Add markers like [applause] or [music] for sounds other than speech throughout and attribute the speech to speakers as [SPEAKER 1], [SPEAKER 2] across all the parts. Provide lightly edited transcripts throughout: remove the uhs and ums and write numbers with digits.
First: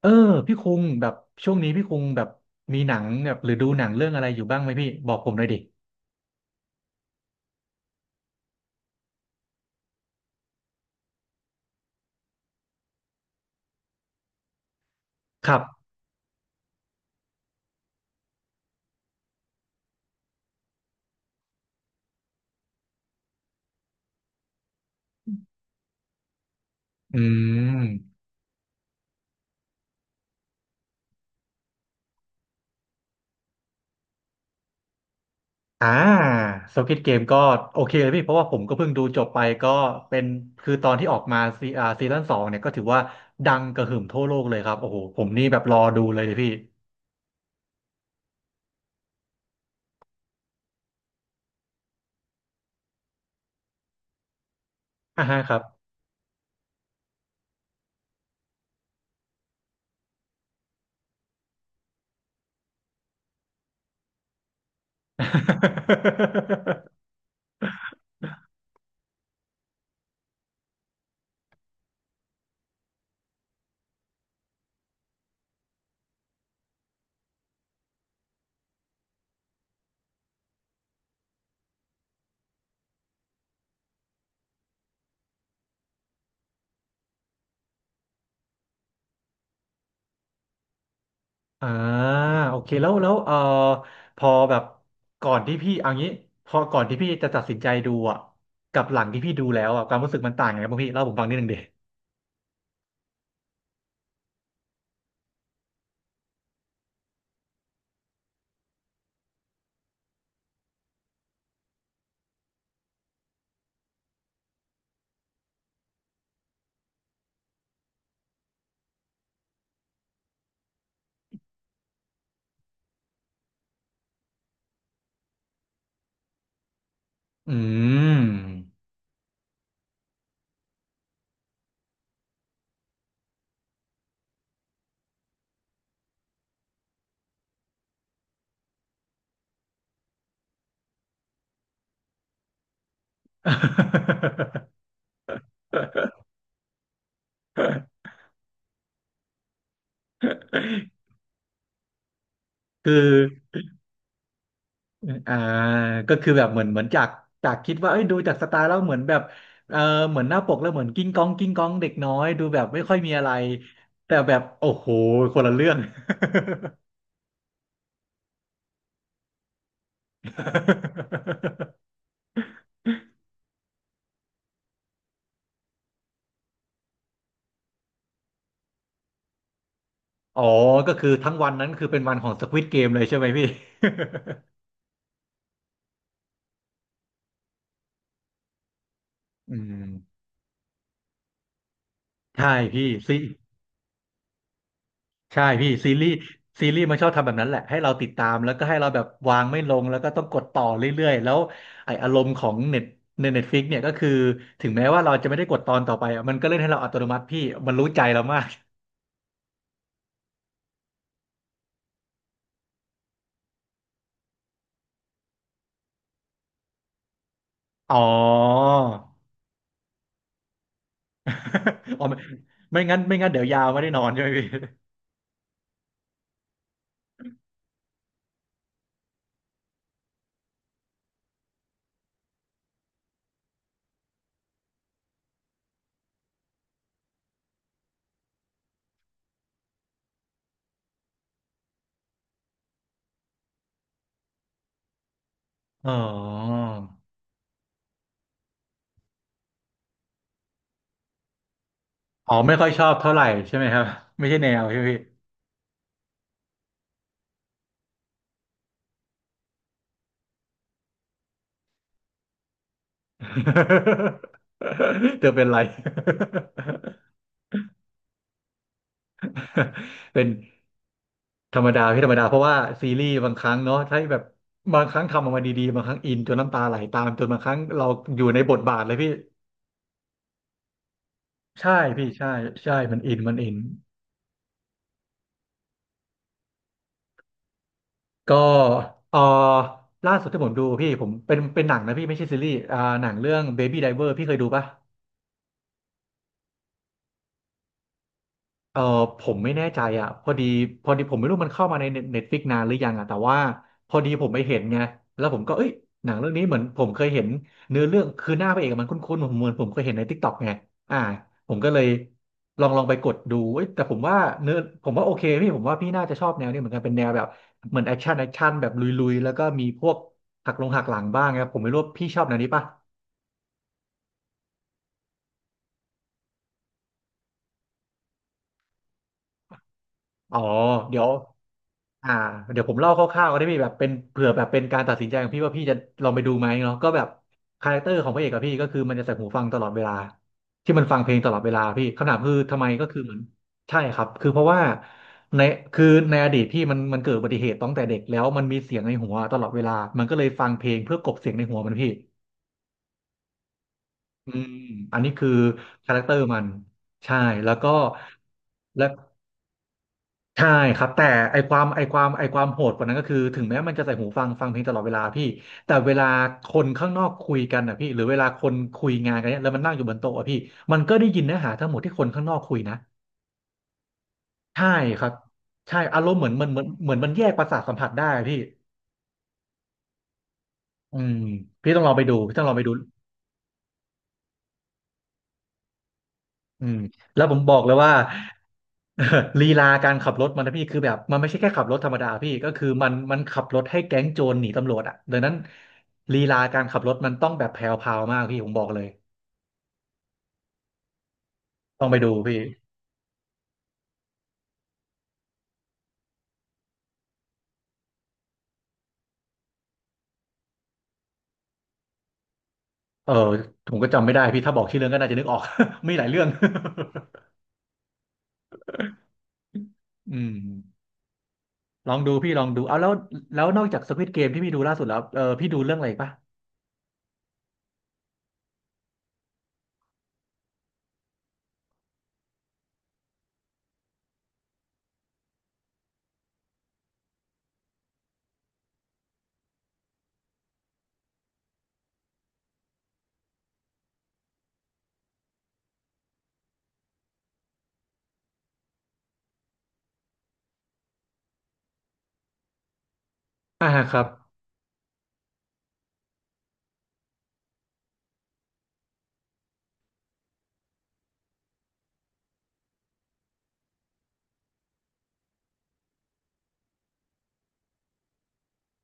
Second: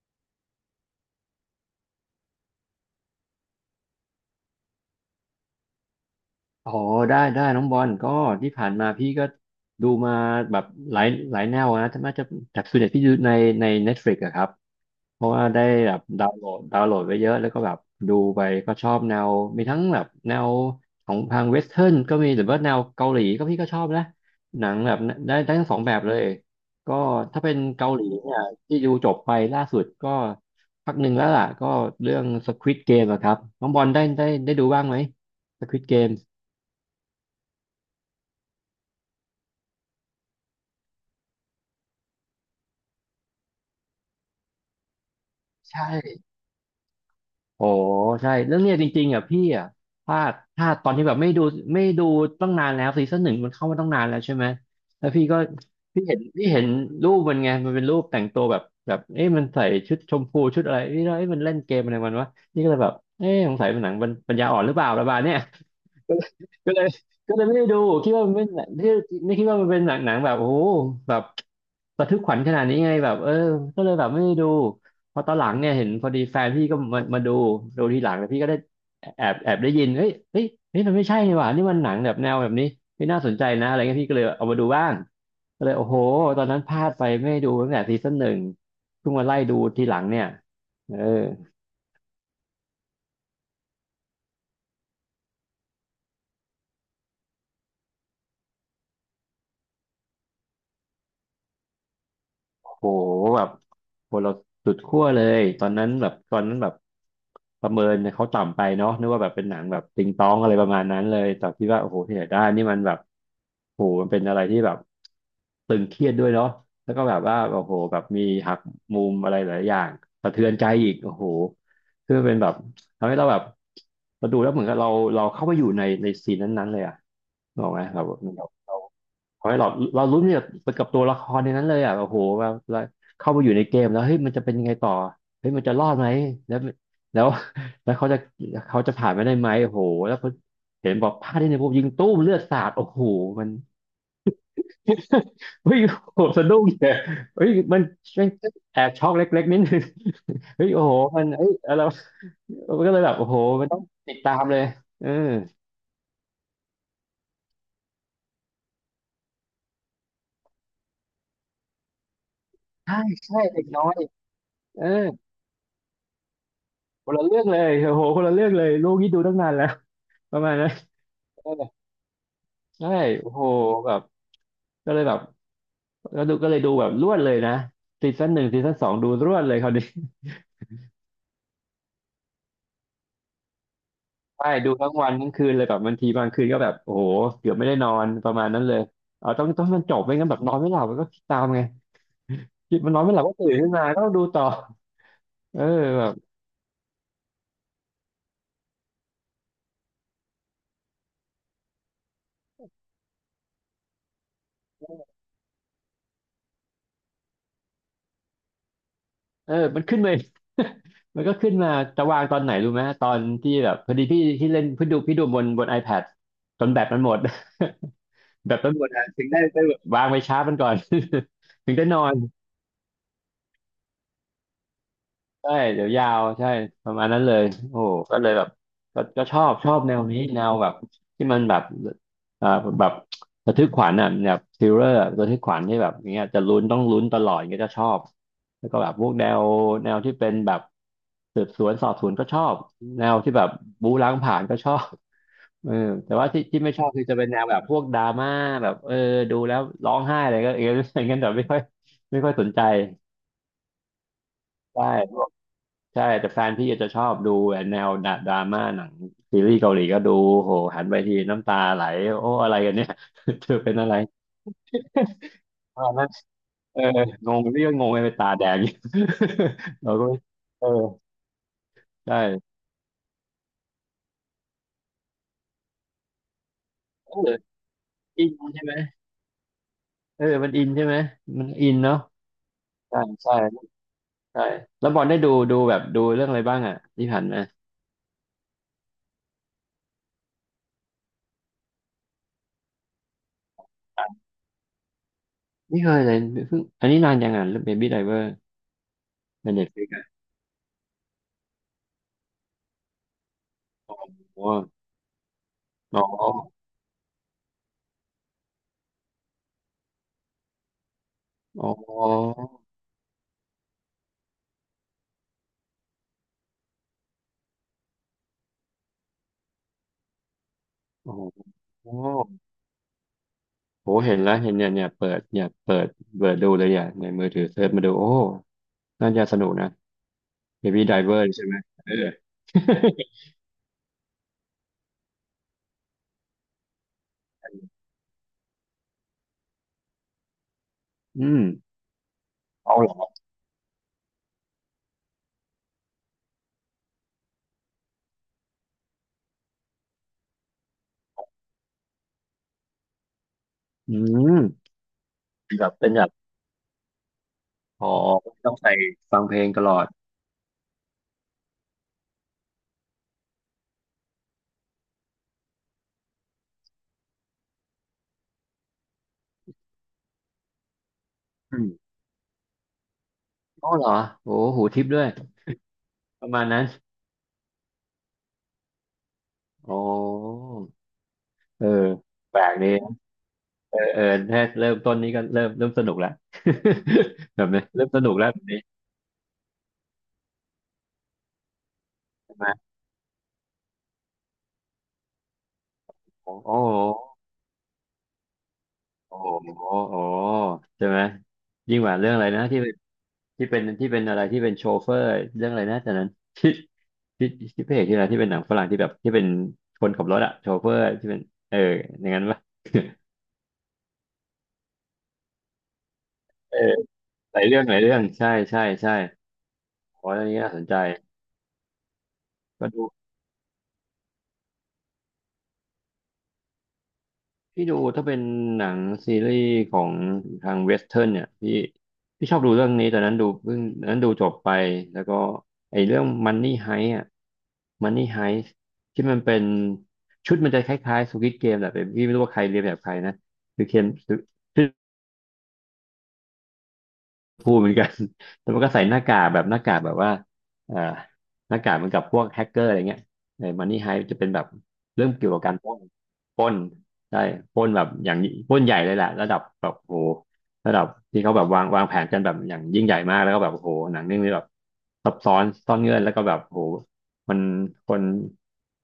[SPEAKER 1] เออพี่คุงแบบช่วงนี้พี่คุงแบบมีหนังแบบหรือดูหนังเรื่องอะไรอยู่บ้างไหมพี่บอกผมหน่อยดิ
[SPEAKER 2] โอ้โหได้ได้น้องบอลก็ที่ผ่านมาพี่ก็ดูมาแบบหลายหลายแนวนะน่าจะแบบส่วนใหญ่พี่ดูในNetflix อะครับเพราะว่า
[SPEAKER 1] ครั
[SPEAKER 2] ได้
[SPEAKER 1] บ
[SPEAKER 2] แบบดาวน์โหลดไว้เยอะแล้วก็แบบดูไปก็ชอบแนวมีทั้งแบบแนวของทางเวสเทิร์นก็มีหรือว่าแนวเกาหลีก็พี่ก็ชอบนะหนังแบบได้ได้ทั้งสองแบบเลยก็
[SPEAKER 1] อื
[SPEAKER 2] ถ้าเป็น
[SPEAKER 1] ม
[SPEAKER 2] เกาหลีเนี่ยที่ดูจบไปล่าสุดก็พักหนึ่งแล้วล่ะก็เรื่อง Squid Game อะครับน้องบอลได้ได้ดูบ้างไหม Squid
[SPEAKER 1] อ่า
[SPEAKER 2] Game
[SPEAKER 1] Squid Game ก็โอเคเลยพี่เพราะว่าผมก็เพิ่งดูจบไปก็เป็นคือตอนที่ออกมาซีอ่าซีซั่นสองเนี่ยก็ถือว่าดังกระหึ่มทั่วโลกเลยครับโอ้โหผมนี่แบบร
[SPEAKER 2] ใ
[SPEAKER 1] อดูเลย
[SPEAKER 2] ช่
[SPEAKER 1] เลยพี่
[SPEAKER 2] โอ้ใช่แล้วเนี่ยจริงๆอ่ะพี่อ่ะพลาดตอนที่แบบไม่ดูตั้งนานแล้วซีซั่นหนึ่งมันเข้ามาตั้งนานแล้วใช่ไหมแล้วพี่
[SPEAKER 1] อ่า
[SPEAKER 2] ก็
[SPEAKER 1] ฮะครับ
[SPEAKER 2] พี่เห็นรูปมันไงมันเป็นรูปแต่งตัวแบบแบบเอ๊ะมันใส่ชุดชมพูชุดอะไรเอ๊ะแล้วเอ๊ะมันเล่นเกมอะไรมันวะนี่ก็เลยแบบเอ๊ะสงสัยมันหนังปัญญาอ่อนหรือเปล่าประมาณเนี้ย [laughs] ก็เลย
[SPEAKER 1] [laughs]
[SPEAKER 2] ก็เลยไม่ได้ดูคิดว่ามันเป็นหนังที่ไม่คิดว่ามันเป็นหนังแบบโอ้โหแบบ ระทึกขวัญขนาดนี้ไงแบบเออก็เลยแบบไม่ได้ดูพอตอนหลังเนี่ยเห็นพอดีแฟนพี่ก็มาดูดูทีหลังแต่พี่ก็ได้แอบได้ยินเฮ้ยมันไม่ใช่นี่หว่านี่มันหนังแบบแนวแบบนี้ไม่น่าสนใจนะอะไรเงี้ยพี่ก็เลยเอามาดูบ้างก็เลยโอ้โหตอนนั้นพลาดไปไม่ได้ดูตั้งแต่ซีซั่นหนึ่งเพิ่งมาไล่ดูทีหลังเนี่ยเออ
[SPEAKER 1] อ่าโอเคแล้วพอแบบก่อนที่พี่เอางี้พอก่อนที่พี่จะตัดสินใจดูอ่ะกับหลังที่พี่ดูแล้วอ่ะความรู้สึกมันต่างยังไงบ้างพี่เล่าผมฟังนิดนึงดิ
[SPEAKER 2] โหแบบโหเราสุดขั้วเลยตอนนั้นแบบประเมินเขาต่ำไปเนาะนึกว่าแบบเป็นหนังแบบติงตองอะไรประมาณนั้นเลยแต่คิดว่าโอ้โหที่ไหนได้นี่มันแบบโหมันเป็นอะไรที่แบบตึงเครียดด้วยเนาะแล้วก็แบบว่าโอ้โหแบบมีหักมุมอะไรหลายอย่างสะเทือนใจอีกโอ้โหคือมันเป็นแบบทำให้เราแบบเราดูแล้วเหมือนกับเราเข้าไปอยู่ในซีนนั้นๆเลยอะ
[SPEAKER 1] อื
[SPEAKER 2] บอกไหมครับ
[SPEAKER 1] ม
[SPEAKER 2] ขอให้เราเรารุ้นเนี่ยกับตัวละครในนั้นเลยอ่ะโอ้โหแบบเราเข้ามาอยู่ในเกมแล้วเฮ้ยมันจะเป็นยังไงต่อเฮ้ยมันจะรอดไหมแล้วแล้ว [laughs] แล้วเขาจะเขาจะผ่านไปได้ไหมโอ้โหแล้วพอเห็นบอกพลาดที่ในพวกยิงตู้มเลือดสาดโอ้โหมัน [laughs] เฮ้ยโอ้โหสะดุ้งเลยเฮ้ยมันแอบช็อกเล็กๆนิดนึงเฮ้ยโอ้โหมันเอ้ยอะไรวะมัน
[SPEAKER 1] [laughs]
[SPEAKER 2] ก็
[SPEAKER 1] คื
[SPEAKER 2] เลย
[SPEAKER 1] อ
[SPEAKER 2] แบบโอ้โหมันต้องติดตามเลยเออ
[SPEAKER 1] อ่าก็คือแบบเหมือนจากคิดว่าเอ้ยดูจากสไตล์แล้วเหมือนแบบเออเหมือนหน้าปกแล้วเหมือนกิ้งก้องกิ้งก้องเด็กน้อยดูแบบไม่ค่อ
[SPEAKER 2] ใช่
[SPEAKER 1] ยมีอะไร
[SPEAKER 2] ใช่เด็กน้อย
[SPEAKER 1] แต่แบบโอ้
[SPEAKER 2] เออ
[SPEAKER 1] โหคนละเรื่อง
[SPEAKER 2] คนละเรื่องเลยโอ้โหคนละเรื่องเลยลูกนี่ดูตั้งนานแล้วประมาณนั้น เออใช่โอ้โหแบบก็เลยแบบก็เลยดูแบบรวดเลยนะซีซั่นหนึ่งซีซั่นสองดูรวดเลยคราวนี้
[SPEAKER 1] อ๋อก็คือทั้งวันนั้นคือเป็นวันของ Squid Game เลยใช่ไหมพี่
[SPEAKER 2] [laughs] ใช่ดูทั้งวันทั้งคืนเลยแบบบางทีบางคืนก็แบบโอ้โหเกือบไม่ได้นอนประมาณนั้นเลยเอาต้อง
[SPEAKER 1] อื
[SPEAKER 2] ต้องมันจบไม่
[SPEAKER 1] ม
[SPEAKER 2] งั้นแบบนอนไม่หลับมันก็คิดตามไง
[SPEAKER 1] ใช่
[SPEAKER 2] คิด
[SPEAKER 1] พี่
[SPEAKER 2] มันนอนไม่
[SPEAKER 1] ซี
[SPEAKER 2] หลับก็ตื่นขึ้นมาก็ต้องดูต่อเออ
[SPEAKER 1] พี่ซี
[SPEAKER 2] แบ
[SPEAKER 1] รีส์
[SPEAKER 2] บ
[SPEAKER 1] ซีรีส์มันชอบทำแบบนั้นแหละให้เราติดตามแล้วก็ให้เราแบบวางไม่ลงแล้วก็ต้องกดต่อเรื่อยๆแล้วไออารมณ์ของเน็ตในเน็ตฟลิกเนี่ยก็คือถึงแม้ว่าเราจะไม่ได้กดตอนต่อไปอะมันก็เล่นให้เราอัตโนมัติพี่มันรู้ใจเรามาก
[SPEAKER 2] เออมันขึ้นเลย [laughs] มันก็ขึ้นมาจะวางตอนไหนรู้ไหมตอนที่แบบพอดีพี่ที่เล่นพี่ดูพี่ดูบน iPad จนแบตมันหมด
[SPEAKER 1] อ๋อ
[SPEAKER 2] [laughs] แบตมันหมดอะถึงได้ไปวางไปชาร์จมันก่อน [laughs] ถึงได้น
[SPEAKER 1] [laughs]
[SPEAKER 2] อ
[SPEAKER 1] อ๋อ
[SPEAKER 2] น
[SPEAKER 1] ไม่ไม่งั้นเดี๋ยวยาวไม่ได้นอนใช่ไหมพี่
[SPEAKER 2] ใช่เดี๋ยวยาวใช่ประมาณนั้นเลยโอ้โหก็เลยแบบก็ชอบแนวนี้แนวแบบที่มันแบบอ่าแบบระทึกขวัญอ่ะแบบทริลเลอร์ระทึกขวัญที่แบบเนี้ยจะลุ้นต้องลุ้นตลอด่เงี้ยจะชอบแล้วก็แบบพวกแนวที่เป็นแบบสืบสวนสอบสวนก็ชอบแนวที่แบบบู๊ล้างผลาญก็ชอบเออ
[SPEAKER 1] อ๋อ
[SPEAKER 2] แต่ว่าที่ไม่ชอบคือจะเป็นแนวแบบพวกดราม่าแบบเออดูแล้วร้องไห้อะไรก็เออ [laughs] อย่างเงี้ยแต่ไม่ค่อยไม่ค่
[SPEAKER 1] อ๋
[SPEAKER 2] อ
[SPEAKER 1] อ
[SPEAKER 2] ยสน
[SPEAKER 1] ไม่
[SPEAKER 2] ใจ
[SPEAKER 1] ค่อยชอบเท่าไหร่ใช่ไหมครับไม่ใช่แนว
[SPEAKER 2] ใช
[SPEAKER 1] ใช่ไหมพี่
[SPEAKER 2] ่ ใช่แต่แฟนพี่อาจจะชอบดูแนวดราม่าหนังซีรีส์เกาหลีก็ดูโหหันไปทีน้ำตาไหลโอ้อะไรกันเนี่ย [laughs] เธอเป็นอะไร
[SPEAKER 1] [laughs] เธอเป็นไร
[SPEAKER 2] ตอนนั้นเอองงพี่ก็งงไปตาแดง [laughs] อยู่ [laughs] เราก็
[SPEAKER 1] [laughs]
[SPEAKER 2] ไม่
[SPEAKER 1] เป็น
[SPEAKER 2] เออ
[SPEAKER 1] ธรรมดาพี่ธรรมดาเพราะ
[SPEAKER 2] ใช่
[SPEAKER 1] ว่าซีรีส์บางครั้งเนาะถ้าแบบบางครั้งทำออกมาดีๆบางครั้งอินจนน้ำตาไหลตาม
[SPEAKER 2] เอ
[SPEAKER 1] จน
[SPEAKER 2] อ
[SPEAKER 1] บางครั้งเราอ
[SPEAKER 2] อิ
[SPEAKER 1] ยู่
[SPEAKER 2] น
[SPEAKER 1] ในบท
[SPEAKER 2] ใช่ไหม
[SPEAKER 1] บาทเลยพี่
[SPEAKER 2] เออมันอินใช่ไหมมันอิ
[SPEAKER 1] ใช่
[SPEAKER 2] นเนาะ
[SPEAKER 1] พี่ใช่ใช่มั
[SPEAKER 2] ใช่
[SPEAKER 1] นอินมั
[SPEAKER 2] ใช่
[SPEAKER 1] นอิน
[SPEAKER 2] ใช่แล้วบอลได้ดูดูแบบดูเรื่องอะไรบ้างอ่ะที่ผ่านมา
[SPEAKER 1] ก็เออล่าสุดที่ผมดูพี่ผมเป็นหนังนะพี่ไม่ใช่ซีรีส์อ่าหนังเรื่อง Baby Driver พี่เคยดูปะ
[SPEAKER 2] ไม่เคยเลยเพิ่งอันนี้นานยังอ่ะเบบี้ไดเวอร์
[SPEAKER 1] เออผม
[SPEAKER 2] ใน
[SPEAKER 1] ไม่แน่
[SPEAKER 2] เน็ตฟ
[SPEAKER 1] ใจ
[SPEAKER 2] ลิกอ่ะ
[SPEAKER 1] อ่ะพอดีพอดีผมไม่รู้มันเข้ามาในเน็ตฟลิกนานหรือยังอ่ะแต่ว่าพอดีผมไป
[SPEAKER 2] อ
[SPEAKER 1] เห็น
[SPEAKER 2] อ
[SPEAKER 1] ไงแล้วผมก็เอ้ย
[SPEAKER 2] อ๋อ
[SPEAKER 1] หนังเรื่องนี้เหมือนผมเคยเห็นเนื้อเรื่องคือหน้าพระเอกอะมันคุ้นๆผมเหมือนผมเคยเห็นในทิกตอกไงอ่าผม
[SPEAKER 2] อ๋
[SPEAKER 1] ก็
[SPEAKER 2] อ
[SPEAKER 1] เลยล
[SPEAKER 2] อ
[SPEAKER 1] องลองไปกดดูเอ้ยแต่ผมว่าเนื้อผมว่าโอเคพี่ผมว่าพี่น่าจะชอบแนวนี้เหมือนกันเป็นแนวแบบเหมือนแอคชั่นแบบลุยๆแล้วก็มีพวกหักหลัง
[SPEAKER 2] ๋อ
[SPEAKER 1] บ้างครับผมไม่รู้ว่า
[SPEAKER 2] อ๋อ
[SPEAKER 1] พี่ชอบแนวนี้ป่ะ
[SPEAKER 2] โอ้เห็นแล้วเห็นเนี่ยเนี่ยเปิดเนี่ยเปิดเปิดดูเลยอ่ะในมือถือเซิร์ชมาดู โอ้น่าจะสนุกนะ
[SPEAKER 1] อ๋อ
[SPEAKER 2] Baby
[SPEAKER 1] เดี๋ยว
[SPEAKER 2] Driver ใช่ไหมเออ
[SPEAKER 1] อ่าเดี๋ยวผมเล่าคร่าวๆก็ได้พี่แบบเป็นเผื่อแบบเป็นการตัดสินใจของพี่ว่าพี่จะลองไปดูไหมเนาะก็แบบคาแรคเตอ
[SPEAKER 2] [laughs]
[SPEAKER 1] ร์ของพระเอกกับพี่ก็คือมันจะใส่หูฟังตลอดเวลาที่มันฟังเพลง
[SPEAKER 2] อื
[SPEAKER 1] ตล
[SPEAKER 2] ม
[SPEAKER 1] อดเวลาพี่คำถามคือทำไม
[SPEAKER 2] เอา
[SPEAKER 1] ก็
[SPEAKER 2] เหร
[SPEAKER 1] คือเห
[SPEAKER 2] อ
[SPEAKER 1] มือนใช่ครับคือเพราะว่าในคือในอดีตพี่มันเกิดอุบัติเหตุตั้งแต่เด็กแล้วมันมีเสียงในหัวตลอดเวลามันก็เลยฟังเพลงเพื่อกลบเสียงในหัวมันพี่
[SPEAKER 2] อื
[SPEAKER 1] อืม
[SPEAKER 2] ม
[SPEAKER 1] อันนี้คือ
[SPEAKER 2] เป็นแบบเป็
[SPEAKER 1] คา
[SPEAKER 2] น
[SPEAKER 1] แร
[SPEAKER 2] แบ
[SPEAKER 1] คเต
[SPEAKER 2] บ
[SPEAKER 1] อร์มันใช่แล้วก็
[SPEAKER 2] อ๋อต้องใส่
[SPEAKER 1] และ
[SPEAKER 2] ฟังเพลงตลอด
[SPEAKER 1] ใช่ครับแต่ไอความไอความไอความโหดกว่านั้นก็คือถึงแม้มันจะใส่หูฟังฟังเพลงตลอดเวลาพี่แต่เวลาคนข้างนอกคุยกันนะพี่หรือเวลาคนคุยงานกันเนี่ยแล้วมันนั่งอยู่บนโต๊ะอะพี่มันก็ได้ยินเนื้อหา
[SPEAKER 2] อื
[SPEAKER 1] ทั้
[SPEAKER 2] ม
[SPEAKER 1] งหมดที่คนข้างนอกคุยนะ
[SPEAKER 2] อ๋อเหรอโอ้หู
[SPEAKER 1] ใช่
[SPEAKER 2] ทิปด้
[SPEAKER 1] ค
[SPEAKER 2] วย
[SPEAKER 1] รับใช่อารมณ์
[SPEAKER 2] ป
[SPEAKER 1] เหมือ
[SPEAKER 2] ระ
[SPEAKER 1] น
[SPEAKER 2] มา
[SPEAKER 1] มั
[SPEAKER 2] ณ
[SPEAKER 1] นเหมือ
[SPEAKER 2] นั้น
[SPEAKER 1] นเหมือนมันแยกประสาทสัมผัสได้อะพี่
[SPEAKER 2] โอ้
[SPEAKER 1] อืม
[SPEAKER 2] เออ
[SPEAKER 1] พี่ต้องลองไปดูพี่
[SPEAKER 2] แป
[SPEAKER 1] ต้
[SPEAKER 2] ล
[SPEAKER 1] องลอ
[SPEAKER 2] ก
[SPEAKER 1] งไป
[SPEAKER 2] ดี
[SPEAKER 1] ดู
[SPEAKER 2] เออเออแค่เริ่มต้นนี้ก็เริ่มสนุกแล้ว
[SPEAKER 1] อืมแล้วผ
[SPEAKER 2] [laughs] แบ
[SPEAKER 1] ม
[SPEAKER 2] บ
[SPEAKER 1] บอก
[SPEAKER 2] นี้
[SPEAKER 1] เลย
[SPEAKER 2] เริ่ม
[SPEAKER 1] ว่า
[SPEAKER 2] สนุกแล้วแบบนี้
[SPEAKER 1] [laughs] เออลีลาการขับรถมันนะพี่คือแบบมันไม่ใช่แค่ขับรถธรรมดาพี่
[SPEAKER 2] ใช่ไหม
[SPEAKER 1] ก็คือมันขับรถให้แก๊งโจรหนีตำรวจอ่ะดังนั้นลี
[SPEAKER 2] โอ้
[SPEAKER 1] ลา
[SPEAKER 2] โห
[SPEAKER 1] การขับรถมันต้องแบบแพรวพราวมากพี่ผมบอกเลย
[SPEAKER 2] โอ้โหโอ้ใช่ไหมยิ่ง
[SPEAKER 1] ต้อ
[SPEAKER 2] ก
[SPEAKER 1] งไป
[SPEAKER 2] ว่า
[SPEAKER 1] ดู
[SPEAKER 2] เรื่องอะไร
[SPEAKER 1] พี่
[SPEAKER 2] นะที่เป็นที่เป็นอะไรที่เป็นโชเฟอร์เรื่องอะไรนะแต่นั้นที่พระเอกที่อะไรที่เป็นหนังฝรั่งที่แบบที่เป็นคนขับรถอะโชเฟอร์ที่เป็นเอออย่างนั้นปะ
[SPEAKER 1] เออผมก็จำไม่ได้พี่ถ้าบอกชื่อเรื่องก็น่าจะนึกออก [laughs] มีหลายเรื่อง
[SPEAKER 2] เออหลายเรื่องใช่โอ้
[SPEAKER 1] [laughs] อื
[SPEAKER 2] เรื่อง
[SPEAKER 1] ม
[SPEAKER 2] นี้น่าสนใจ
[SPEAKER 1] ลองดูพี่ลองดู
[SPEAKER 2] ก็
[SPEAKER 1] เอา
[SPEAKER 2] ดู
[SPEAKER 1] แล้วแล้วนอกจาก Squid g a m ที่พี่ดูล่าสุดแล้วเออพี่ดูเรื่องอะไรอีกปะ
[SPEAKER 2] พี่ดูถ้าเป็นหนังซีรีส์ของทางเวสเทิร์นเนี่ยพี่พี่ชอบดูเรื่องนี้ตอนนั้นดูเพิ่งตอนนั้นดูจบไปแล้วก็ไอ้เรื่อง Money Heist อ่ะ Money Heist ที่มันเป็นชุดมันจะคล้ายๆ Squid Game แหละแต่พี่ไม่รู้ว่าใครเรียนแบบใครนะคือเคน พูดเหมือนกัน [laughs] แต่มันก็ใส่หน้ากากแบบหน้ากากแบบว่าเอ่อหน้ากากเหมือนกับพวกแฮกเกอร์อะไรเงี้ยเออมั
[SPEAKER 1] อ่า
[SPEAKER 2] นนี่ไฮ
[SPEAKER 1] ครับ
[SPEAKER 2] จะเป็นแบบเรื่องเกี่ยวกับการปล้นปล้นได้ปล้นแบบอย่างปล้นใหญ่เลยแหละระดับแบบโอ้โหระดับที่เขาแบบวางแผนกันแบบอย่างยิ่งใหญ่มากแล้วก็แบบโอ้โหหนังเรื่องนี้แบบซับซ้อนซ่อนเงื่อนแล้วก็แบบโอ้โหมันคน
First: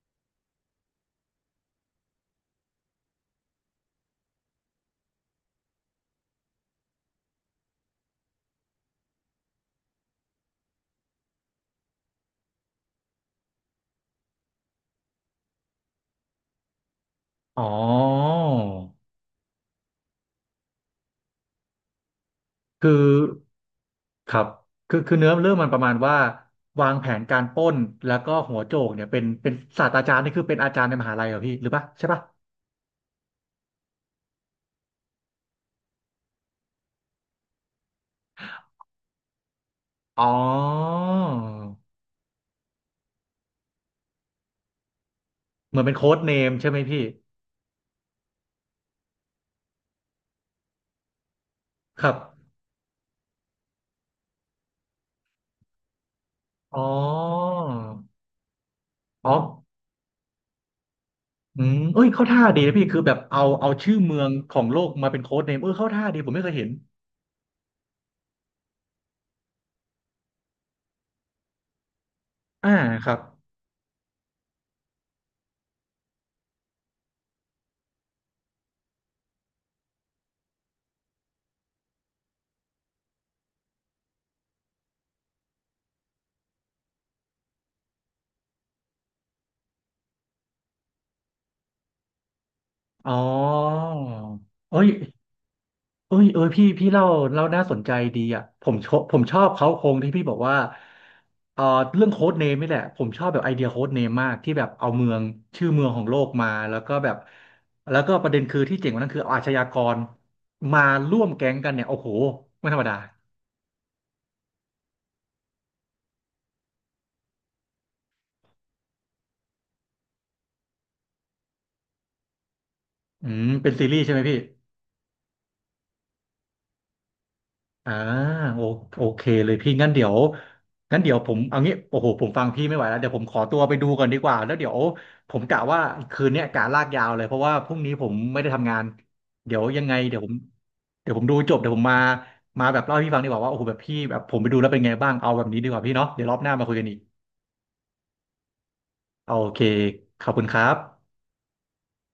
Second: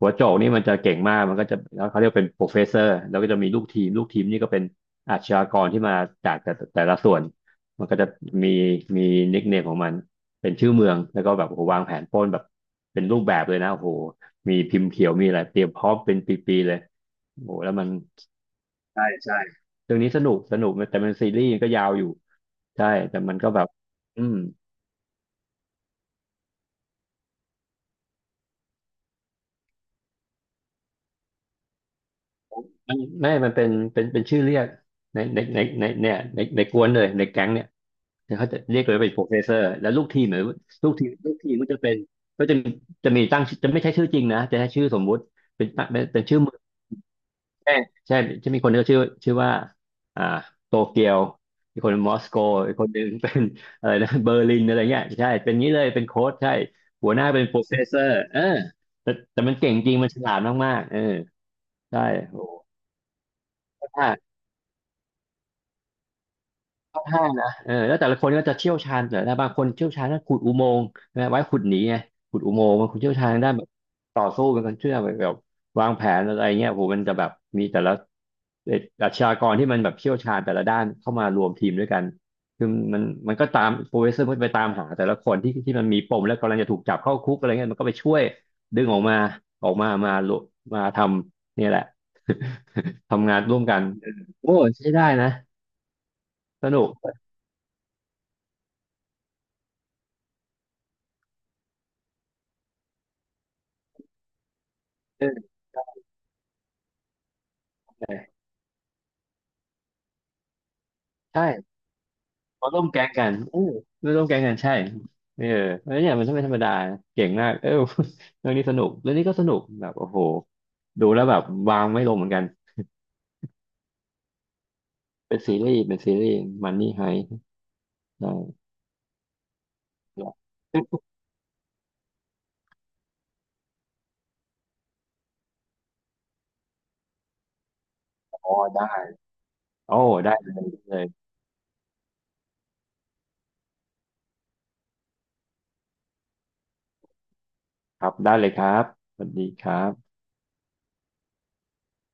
[SPEAKER 2] หัวโจกนี่มันจะเก่งมากมันก็จะแล้วเขาเรียกเป็นโปรเฟสเซอร์แล้วก็จะมีลูกทีมลูกทีมนี่ก็เป็นอาชญากรที่มาจากแต่ละส่วน มันก็จะมีมีนิคเนมของมันเป็นชื่อเมืองแล้วก็แบบโอ้โหวางแผนปล้นแบบเป็นรูปแบบเลยนะโอ้โหมีพิมพ์เขียวมีอะไรเตรียมพร้อมเป็นปีๆเลยโอ้โห
[SPEAKER 1] อ๋อ
[SPEAKER 2] แล้วมันใช่เรื่องนี้สนุกแต่มันซีรีส์ก็ยาวอยู่ใช่
[SPEAKER 1] คือ
[SPEAKER 2] แต่มันก็แบบอื
[SPEAKER 1] ค
[SPEAKER 2] ม
[SPEAKER 1] รับคือเนื้อเรื่องมันประมาณว่าวางแผนการปล้นแล้วก็หัวโจกเนี่ยเป็นศาสตราจารย์นี่คือเป็นอาจารย์ในมหาลัยเหรอพี่หรือปะใช่ปะ
[SPEAKER 2] มันเป็นเป็นชื่อเรียกในเนี่ยในกวนเลยในแก๊งเนี่ยเขาจะเรียกเลยว่าเป็นโปรเฟสเซอร์แล้วลูกที
[SPEAKER 1] อ๋อ
[SPEAKER 2] มหรือลูกทีมก็จะเป็นก็จะจะมีตั้งจะไม่ใช่ชื่อจริงนะจะใช้ชื่อสมมุติเป็น
[SPEAKER 1] เหมือนเป็น
[SPEAKER 2] เป็น
[SPEAKER 1] โค้ด
[SPEAKER 2] เป็น
[SPEAKER 1] เน
[SPEAKER 2] ชื่อ
[SPEAKER 1] มใช่ไหมพี่
[SPEAKER 2] ใช่ใช่จะมีคนที่ชื่อชื่อว่าอ่าโตเกียวอีกคน
[SPEAKER 1] ค
[SPEAKER 2] ม
[SPEAKER 1] รับ
[SPEAKER 2] อสโกอีกคนหนึ่งเป็น [laughs] อะไรนะเบอร์ลินอะไรเงี้ยใช่เป็นงี้เลยเป็นโค้ชใช่
[SPEAKER 1] อ๋อ
[SPEAKER 2] หัวหน้าเป็นโปรเฟสเซอร์เออแต่
[SPEAKER 1] อ๋อ
[SPEAKER 2] มันเก่งจริงมันฉลาดมากๆเออ
[SPEAKER 1] อืม
[SPEAKER 2] ใช่
[SPEAKER 1] เอ้ยเข้า
[SPEAKER 2] โอ
[SPEAKER 1] ท่าดีนะพี่คือแบบเอาชื่อเมือ
[SPEAKER 2] ้
[SPEAKER 1] งของโลกมาเป็นโค้ดเนมเออเข้าท่าดีผมไม่เคยเห็น
[SPEAKER 2] ค่อนข้างนะเออแล้วแต่ละคนก็จะเชี่ยวชาญแต่ละบางคนเชี่ยวชาญด้านขุดอุโมงค์นะไว้ขุดหนีไงขุดอุโม
[SPEAKER 1] อ่า
[SPEAKER 2] งค์บางคน
[SPEAKER 1] ค
[SPEAKER 2] เชี่ย
[SPEAKER 1] รั
[SPEAKER 2] ว
[SPEAKER 1] บ
[SPEAKER 2] ชาญด้านแบบต่อสู้เป็นคนเชื่อแบบวางแผนอะไรเงี้ยโหมันจะแบบมีแต่ละเอ่ออาชญากรที่มันแบบเชี่ยวชาญแต่ละด้านเข้ามารวมทีมด้วยกันคือมันก็ตามโปรเฟสเซอร์มันไปตามหาแต่ละคนที่มันมีปมแล้วกำลังจะถูกจับเข้าคุกอะไรเงี้ยมันก็ไปช่วยดึงออกมาออกมามามาทำเนี่ยแหละ [laughs]
[SPEAKER 1] อ๋อ
[SPEAKER 2] ทำงานร่วมกันโอ้
[SPEAKER 1] เอ้
[SPEAKER 2] ใช้
[SPEAKER 1] ย
[SPEAKER 2] ได้นะ
[SPEAKER 1] เอ้ยเออพี่
[SPEAKER 2] สนุ
[SPEAKER 1] พี่
[SPEAKER 2] ก
[SPEAKER 1] เล่าเล่าน่าสนใจดีอ่ะผมชอบผมชอบเขาโครงที่พี่บอกว่าเอ่อเรื่องโค้ดเนมนี่แหละผมชอบแบบไอเดียโค้ดเนมมากที่แบบเอาเมืองชื่อเมืองของโลกมาแล้วก็แบบแล้วก็ประ
[SPEAKER 2] ใช่
[SPEAKER 1] เด็นคือที่เจ๋งกว่านั้นคือเอาอาชญากรมาร่วมแก๊งกัน
[SPEAKER 2] ใช่
[SPEAKER 1] เนี่ยโอ้โหไม่
[SPEAKER 2] เขา
[SPEAKER 1] ธร
[SPEAKER 2] ร่
[SPEAKER 1] ร
[SPEAKER 2] ว
[SPEAKER 1] ม
[SPEAKER 2] ม
[SPEAKER 1] ดา
[SPEAKER 2] แก๊งกันเออร่วมแก๊งกันใช่เออแล้วเนี่ยมันไม่ธรรมดาเก่งมากเออ [laughs] เรื่องนี้สนุกเรื่องนี้ก็สนุกแบบโอ้โหดูแล้วแบบวางไม่ลงเหมือนกัน
[SPEAKER 1] อืมเป็นซีรีส์ใช่ไหมพี่
[SPEAKER 2] เป็นซีรีส์มันนี่ไฮ
[SPEAKER 1] อ่า
[SPEAKER 2] ได้
[SPEAKER 1] โอโอเคเลยพี่งั้นเดี๋ยว
[SPEAKER 2] [laughs]
[SPEAKER 1] ผมเอางี้โอ้โหผมฟังพี่ไม่ไหวแล้วเดี๋ยวผมขอตัวไปดูก่อนดีกว่าแล้วเดี๋ยวผมกะว่าคืนเนี้ยกะลากยาวเลยเพราะว่าพรุ่งนี้ผมไม่ได้
[SPEAKER 2] อ๋อ
[SPEAKER 1] ทำงาน
[SPEAKER 2] ได้
[SPEAKER 1] เดี๋ยวยังไง
[SPEAKER 2] โอ้
[SPEAKER 1] เดี๋ยวผ
[SPEAKER 2] ได้
[SPEAKER 1] ม
[SPEAKER 2] เลยได้เลย
[SPEAKER 1] เดี๋ยวผมดูจบเดี๋ยวผมมามาแบบเล่าให้พี่ฟังดีกว่าว่าโอ้โหแบบพี่แบบผมไปดูแล้วเป็นไงบ้างเอาแบบนี้ดีกว่าพี่เนาะเดี๋ยวรอบหน้ามาคุยกันอีก
[SPEAKER 2] ครับสวั
[SPEAKER 1] โอ
[SPEAKER 2] สดี
[SPEAKER 1] เค
[SPEAKER 2] ครับ
[SPEAKER 1] ขอบคุณครับ